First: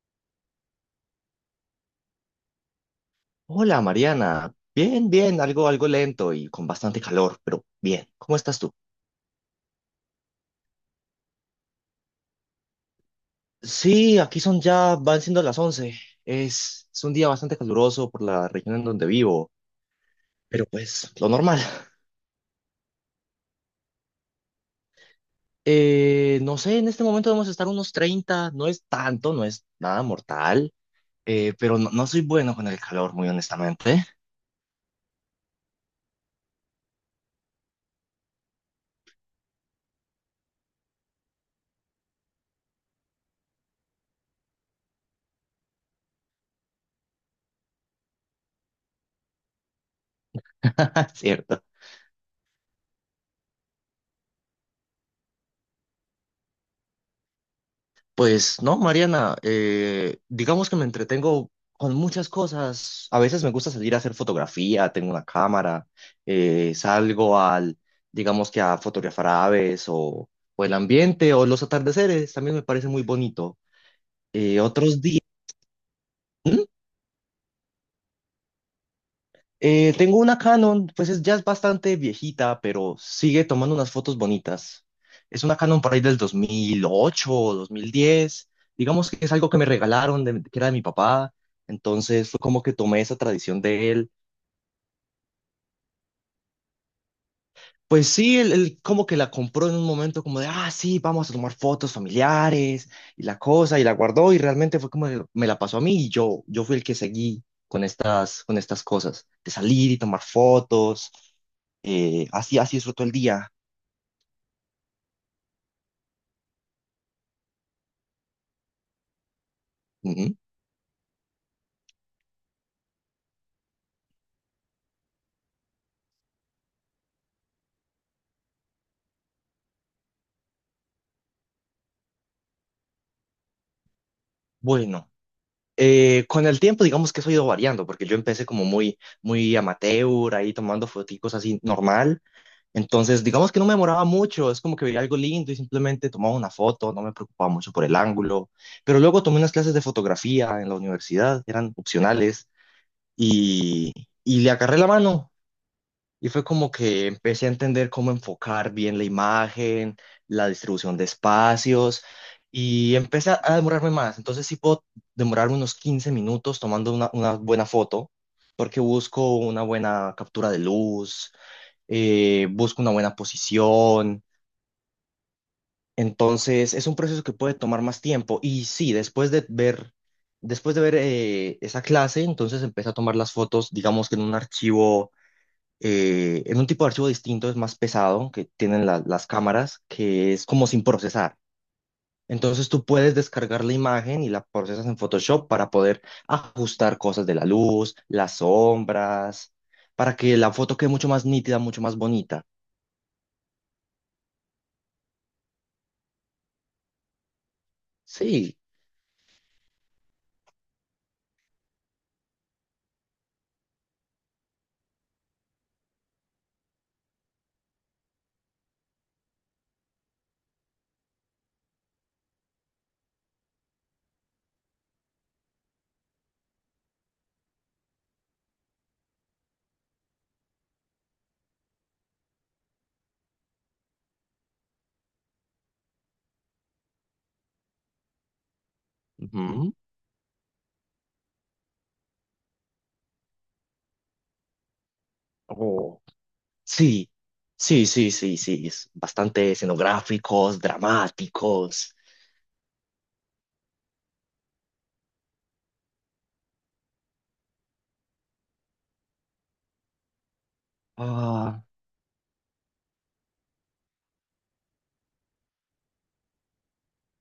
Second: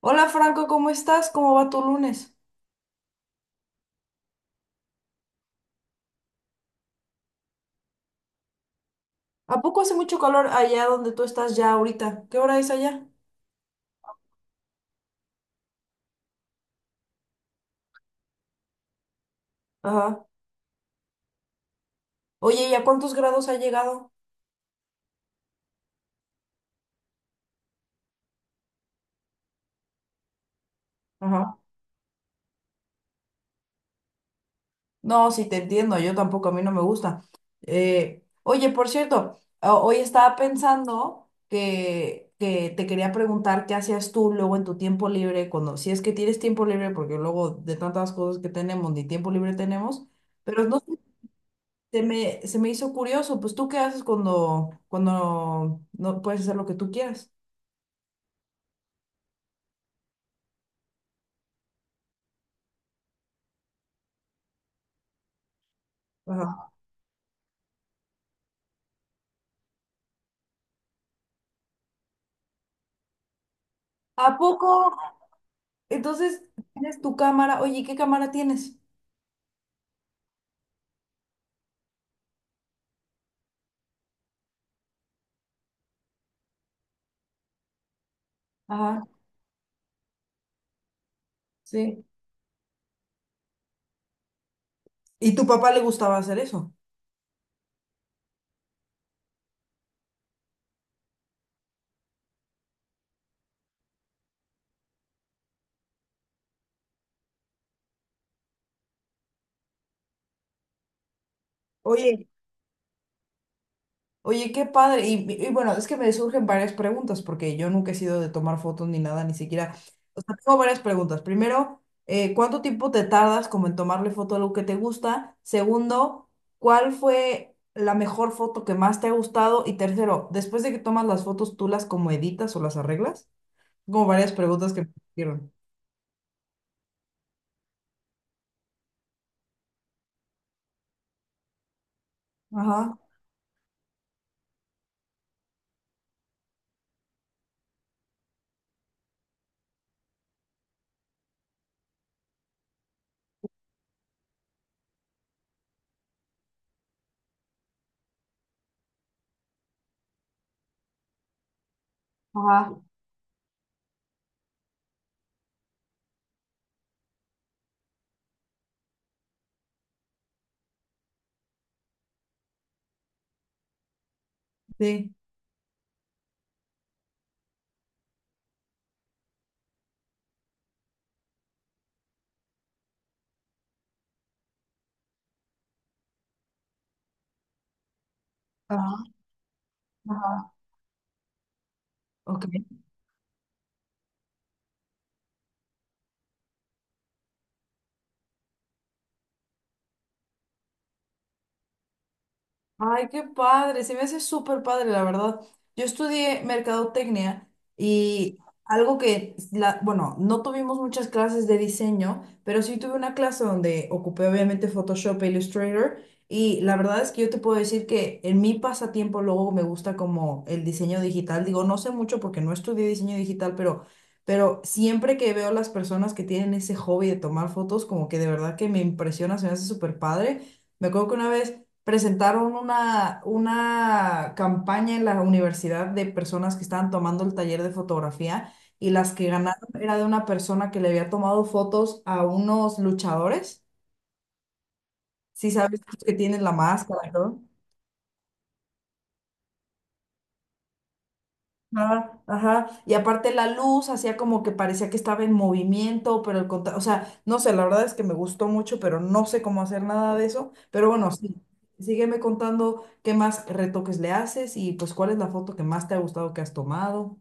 Hola Franco, ¿cómo estás? ¿Cómo va tu lunes? Hola Mariana, bien, bien, algo lento y con bastante calor, pero bien, ¿cómo estás tú? ¿A poco hace mucho calor allá donde tú estás ya ahorita? ¿Qué hora es allá? Sí, aquí son ya, van siendo las 11. Es un día bastante caluroso por la región en donde vivo, Ajá. pero pues lo normal. Oye, ¿y a cuántos grados ha llegado? No sé, en este momento debemos estar unos 30, no es tanto, no es nada mortal, Ajá. pero no, no soy bueno con el calor, muy honestamente. No, sí te entiendo, yo tampoco, a mí no me gusta. Oye, por cierto, hoy estaba pensando que te quería preguntar qué hacías tú luego en tu tiempo libre, cuando si es que tienes tiempo libre, porque luego de tantas cosas que tenemos, ni tiempo libre tenemos, pero no sé. ¿Cierto? Se me hizo curioso, pues tú qué haces cuando no puedes hacer lo que tú quieras. Pues no, Mariana, digamos que me entretengo con muchas cosas. A veces me gusta salir a hacer fotografía, tengo una cámara, Ajá. eh, salgo al, digamos que a fotografiar aves o el ambiente o los atardeceres, también me parece muy bonito. ¿A poco? Otros días. Entonces, tienes tu cámara. Oye, ¿qué cámara tienes? Tengo una Canon, pues es, ya es bastante viejita, pero sigue tomando unas fotos bonitas. Es una Canon por ahí del 2008 o 2010. Ajá, Digamos que es algo que me regalaron, que era de mi papá. sí. Entonces fue como que tomé esa tradición de él. ¿Y tu papá le gustaba hacer eso? Pues sí, él como que la compró en un momento como de, ah, sí, vamos a tomar fotos familiares y la cosa, y la guardó y realmente fue como que me la pasó a mí y yo fui el que seguí con estas cosas, de salir y tomar fotos. Oye, Así, así disfruto el día. oye, qué padre. Bueno, es que me surgen varias preguntas porque yo nunca he sido de tomar fotos ni nada, ni siquiera. O sea, Ujú. tengo varias preguntas. Primero, ¿cuánto tiempo te tardas como en tomarle foto a algo que te gusta? Segundo, ¿cuál fue la mejor foto que más te ha gustado? Y tercero, después de que tomas las fotos, ¿tú las como editas o las arreglas? Como varias preguntas que me Bueno, surgieron. Con el tiempo digamos que eso ha ido variando, porque yo empecé como muy, muy amateur, ahí tomando foticos así normal. Ajá, Entonces, digamos que no me demoraba mucho, es como que veía algo lindo y simplemente tomaba una foto, no me preocupaba mucho por el ángulo. Pero luego tomé unas clases de fotografía en la universidad, eran opcionales, y, y le agarré la mano. Y fue como que empecé a entender cómo enfocar bien la imagen, la distribución de espacios ajá, y empecé a demorarme más. Entonces sí puedo demorarme unos 15 minutos tomando una buena foto porque busco una buena captura de luz, busco una buena posición. sí. Entonces es un proceso que puede tomar más tiempo. Y sí, después de ver esa clase, entonces empecé a tomar las fotos, digamos que en un archivo en un tipo de archivo distinto, es más pesado, que tienen Ajá, las cámaras, que es ajá. como sin procesar. Ok. Entonces tú puedes descargar la imagen y la procesas en Photoshop para poder ajustar cosas de la luz, las sombras, para que la foto quede mucho más nítida, mucho más bonita. Ay, qué padre, se me hace súper padre, la verdad. Yo estudié mercadotecnia y Sí. algo que, bueno, no tuvimos muchas clases de diseño, pero sí tuve una clase donde ocupé obviamente Photoshop e Illustrator, y la verdad es que yo te puedo decir que en mi pasatiempo luego me gusta como el diseño digital. Digo, no sé mucho porque no estudié diseño digital, pero siempre que veo las personas que tienen ese hobby de tomar fotos, como que de verdad que me impresiona, se me hace súper padre. Me acuerdo que una vez presentaron una campaña en la universidad de personas que estaban tomando el taller de fotografía, y las que ganaron Ujú. era de una persona que le había tomado fotos a unos luchadores, si sabes Oh, que tienen la máscara, sí, ¿no? sí, sí, sí, sí. Es bastante escenográficos, dramáticos. Ajá, ajá. Y aparte la luz hacía como que parecía que estaba en movimiento, pero o sea, no sé, la verdad es que me gustó mucho, pero no sé cómo hacer nada de eso. Pero bueno, sí, Ah, sígueme contando qué más retoques le haces y pues cuál es la foto que más te ha gustado que has tomado.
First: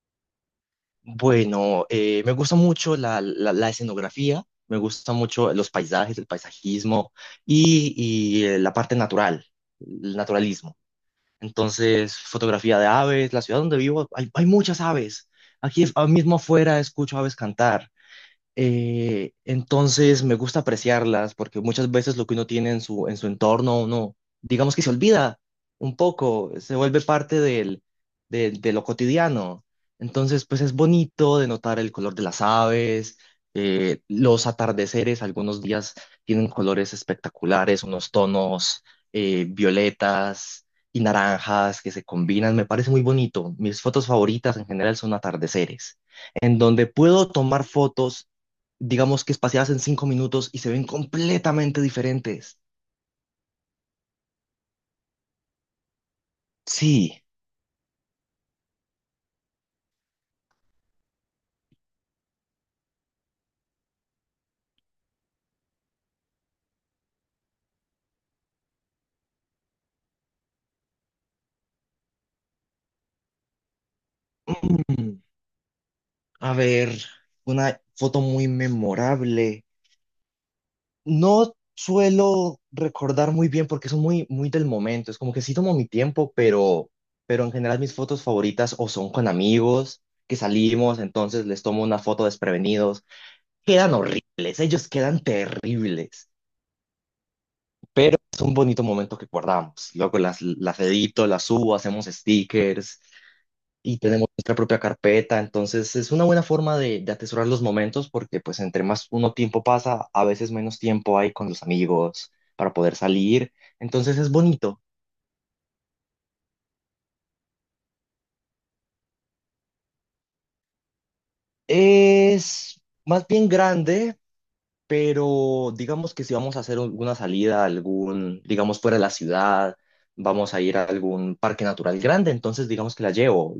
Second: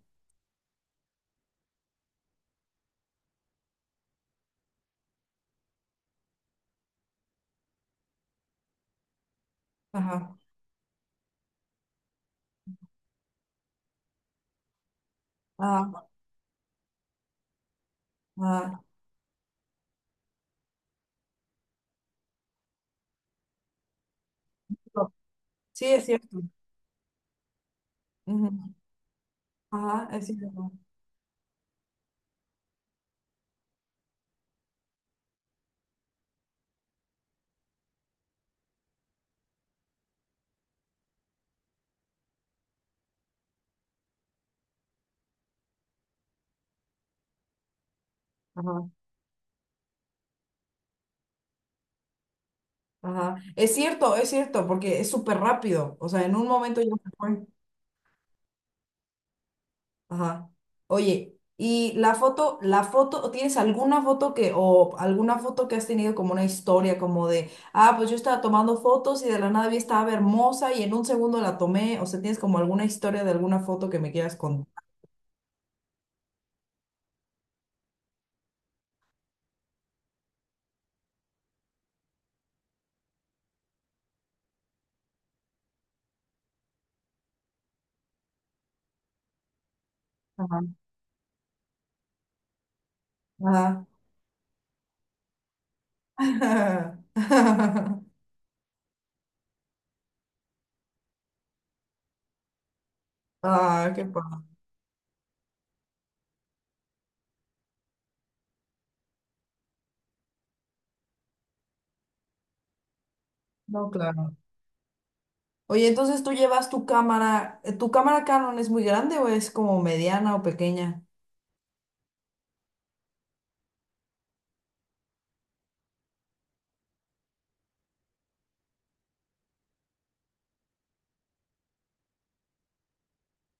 bueno, me gusta mucho la, la escenografía, me gusta mucho los paisajes, el paisajismo y, y la parte natural, el Ajá, naturalismo. Entonces, fotografía de aves, la ciudad donde vivo, hay muchas aves. Aquí, ajá, ahora mismo afuera, escucho aves cantar. ajá. Entonces me gusta apreciarlas porque muchas veces lo que uno tiene en su entorno, uno, digamos que se No, olvida sí, un es cierto. poco, se vuelve parte del, Ujú. De lo cotidiano. Ajá, es Entonces, pues cierto. es bonito de notar el color de las aves, los atardeceres, algunos días tienen colores espectaculares, unos tonos violetas y naranjas que se combinan, me parece muy bonito. Mis fotos favoritas en general son atardeceres en donde puedo tomar fotos Ajá, digamos que espaciadas en 5 minutos y se ven completamente diferentes. ajá. Es cierto, porque es súper rápido. O sea, en un momento ya se Sí. fue. Ajá. Oye, ¿y la foto, tienes alguna foto que, o alguna foto que has tenido como una historia, como de, ah, pues yo estaba tomando fotos y de la nada vi estaba hermosa y en un segundo la tomé? O sea, ¿tienes como alguna historia de alguna foto que me quieras contar? Mm, A ver, una foto muy memorable. No suelo recordar muy bien porque son muy, muy del momento. Es como que sí tomo mi tiempo, pero en general mis fotos favoritas o son con amigos que Ajá. salimos, entonces les tomo una foto desprevenidos. Ajá. Quedan horribles, ellos quedan terribles, pero es un bonito momento que guardamos. Luego las edito, las subo, hacemos stickers. Ah, Y qué tenemos padre. nuestra propia carpeta, entonces es una buena forma de atesorar los momentos porque pues entre más uno tiempo pasa, a veces menos tiempo hay con los amigos para poder salir, No, entonces es claro. bonito. Oye, entonces tú llevas ¿tu cámara Canon es muy grande o es como mediana o pequeña? Es más bien grande, pero digamos que si vamos a hacer alguna salida, algún, digamos fuera de la ciudad, vamos a ir a algún parque natural grande, entonces digamos que la llevo,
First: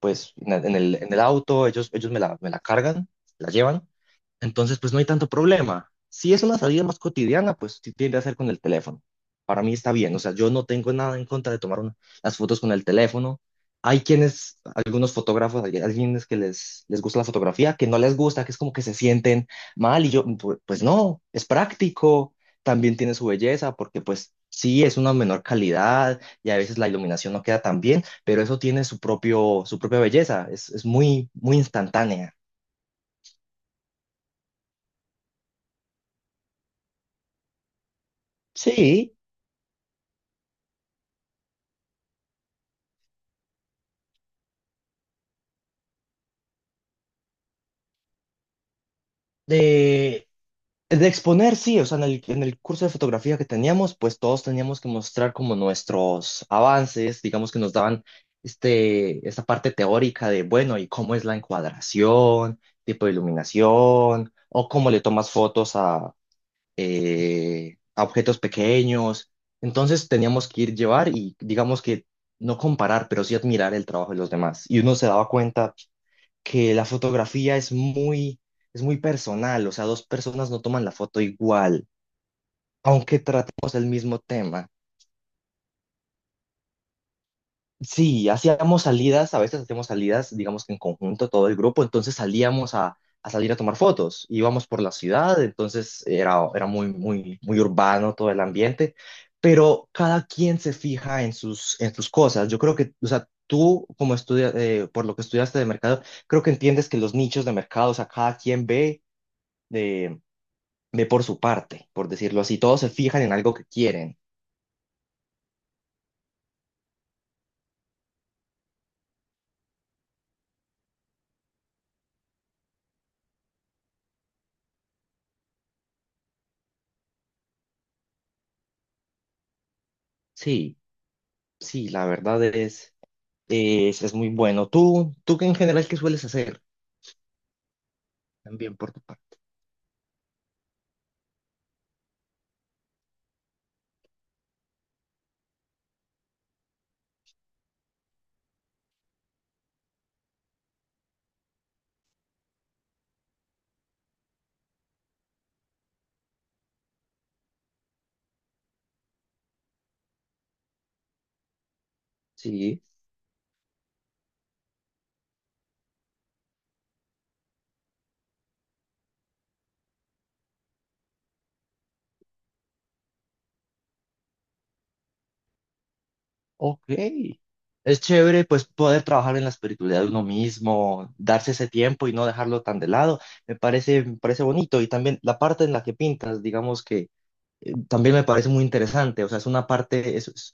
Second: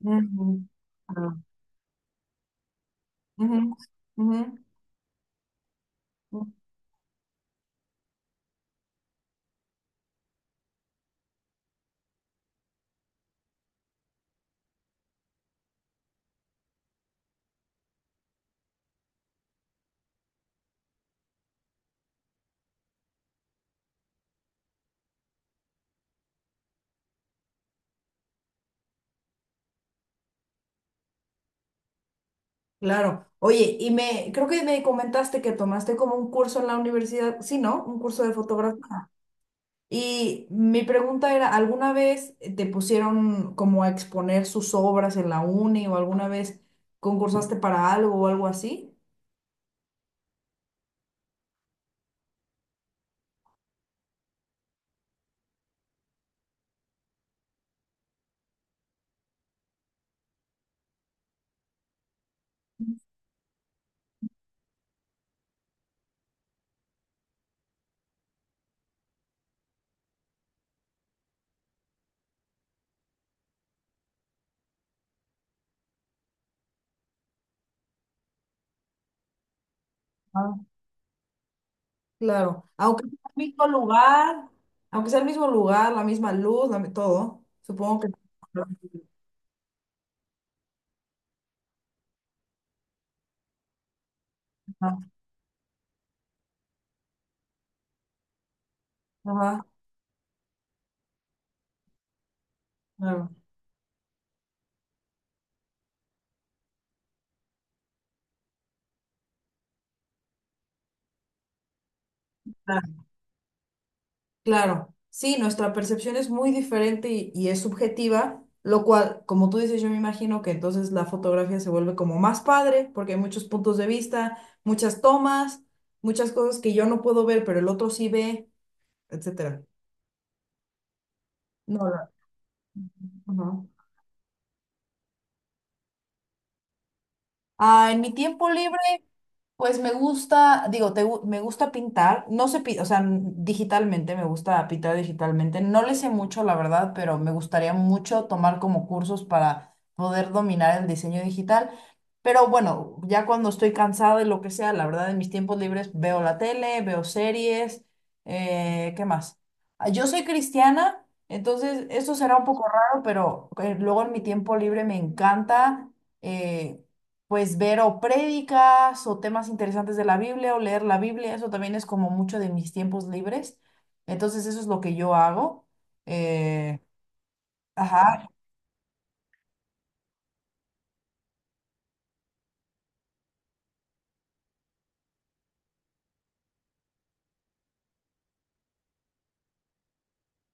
pues Ujú. En el Ah, auto, ellos, me la cargan, la ujú, llevan. ujú, Entonces, pues no hay tanto problema. Si es ujú. una salida más cotidiana, pues sí tiende a ser con el teléfono. Para mí está bien, o sea, yo no tengo nada en contra de las fotos con el teléfono. Hay quienes, algunos fotógrafos, hay algunos que les gusta la fotografía, que no les gusta, que es como que se sienten mal y yo, pues no, es práctico, también tiene su belleza, porque pues sí, es una menor calidad y a veces la iluminación no queda tan bien, pero eso tiene su propio, su propia belleza, es muy, muy instantánea. Claro. Oye, y me, creo que me comentaste que tomaste como un curso en la universidad, sí, ¿no? Un curso de fotografía. Sí. Y mi pregunta era, ¿alguna vez te pusieron como a exponer sus obras en la uni o alguna vez concursaste para algo o algo así? De exponer, sí, o sea, en el curso de fotografía que teníamos, pues todos teníamos que mostrar como nuestros avances, digamos que nos daban esta parte teórica de, bueno, y cómo es la encuadración, tipo de iluminación, o cómo le tomas fotos a objetos pequeños. Entonces teníamos que ir llevar y digamos que no comparar, pero sí admirar el trabajo de los demás. Y uno se daba cuenta que la fotografía es muy personal, o sea, dos personas no toman la foto igual, Claro, aunque sea aunque el mismo tratemos el mismo lugar, tema. aunque sea el mismo lugar, la misma luz, todo, supongo que... Sí, hacíamos salidas, a veces hacíamos salidas, digamos que en conjunto, todo el grupo, entonces salíamos a salir a tomar fotos, íbamos por la Ajá, ciudad, entonces era muy, muy, muy urbano todo el ambiente, ajá, pero cada quien se fija en sus cosas. Yo creo que, o sea, claro, tú como estudia, por lo que estudiaste de mercado, creo que entiendes que los nichos de mercado, o sea, cada quien ve ve por su parte, por decirlo así. Todos se claro. fijan en algo que quieren. Claro. Sí, nuestra percepción es muy diferente y es subjetiva, lo cual, como tú dices, yo me imagino que entonces la fotografía se vuelve como más padre, porque hay muchos puntos de vista, muchas tomas, muchas cosas que yo no puedo ver, pero el otro sí ve, etcétera. Sí, No, sí, la la- verdad Ajá. Es muy bueno. ¿Tú, tú que en general qué sueles hacer? Ah, en mi tiempo libre. También por tu parte. Pues me gusta, digo, me gusta pintar, no sé, o sea, digitalmente, me gusta pintar digitalmente, no le sé mucho, la verdad, pero me gustaría mucho tomar como cursos para poder dominar el diseño digital, pero bueno, ya cuando estoy cansada y lo que sea, la verdad, en mis tiempos libres veo la tele, veo series, ¿qué más? Ah, yo soy cristiana, entonces esto será un poco Sí, raro, pero luego en mi tiempo libre me encanta. eh, pues ver o prédicas o temas interesantes de la Biblia o leer la Biblia, eso también es como mucho de mis tiempos libres. Entonces eso es lo que yo hago. Eh, ok. Es ajá, chévere pues poder trabajar en la espiritualidad de uno mismo, darse ese tiempo y no dejarlo tan de lado. Me parece bonito y también la parte en la que pintas, digamos que también me parece muy interesante. O sea, es una parte, es…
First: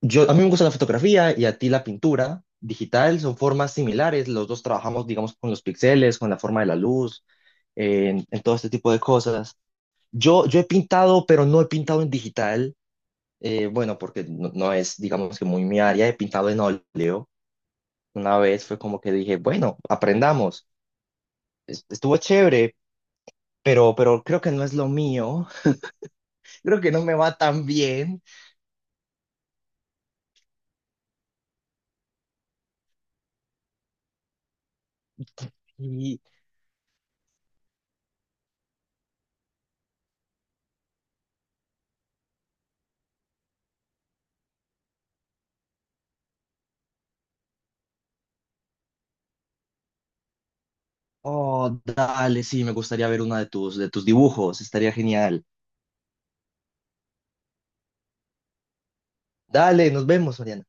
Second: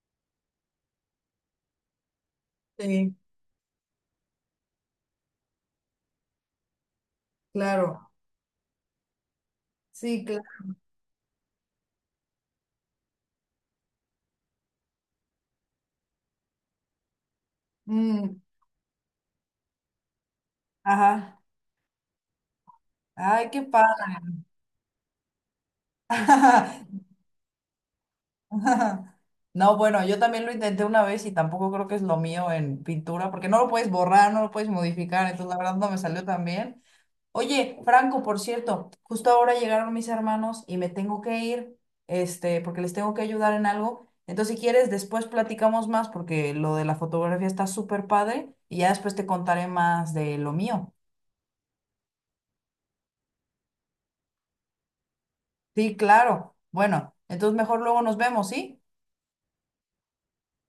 Yo, a mí me gusta la fotografía y a ti la pintura sí, digital, son formas similares, los dos trabajamos, digamos, con los píxeles, con la forma de la luz, claro, en todo este tipo de cosas. sí, claro. Yo he pintado, pero no he pintado en digital, bueno, porque no, no es, digamos, que muy mi área, he pintado en óleo. Una Mm, vez fue como que dije, bueno, aprendamos, ajá, estuvo chévere, ay, qué padre. pero creo que no es lo mío. Creo que no me va tan bien. No, bueno, yo también lo intenté una vez y tampoco creo que es lo mío en pintura, porque no lo puedes borrar, no lo puedes modificar, entonces la verdad no me Y, salió tan bien. Oye, Franco, por cierto, justo ahora llegaron mis hermanos y me tengo que ir, este, porque les tengo que ayudar en algo. Entonces, si quieres, después platicamos más porque lo de la fotografía está súper padre y ya después te contaré más de lo mío. oh, dale, sí, me gustaría ver una de tus dibujos, estaría genial. Sí, claro. Bueno, entonces mejor luego nos vemos, ¿sí? Dale, nos vemos, Oriana.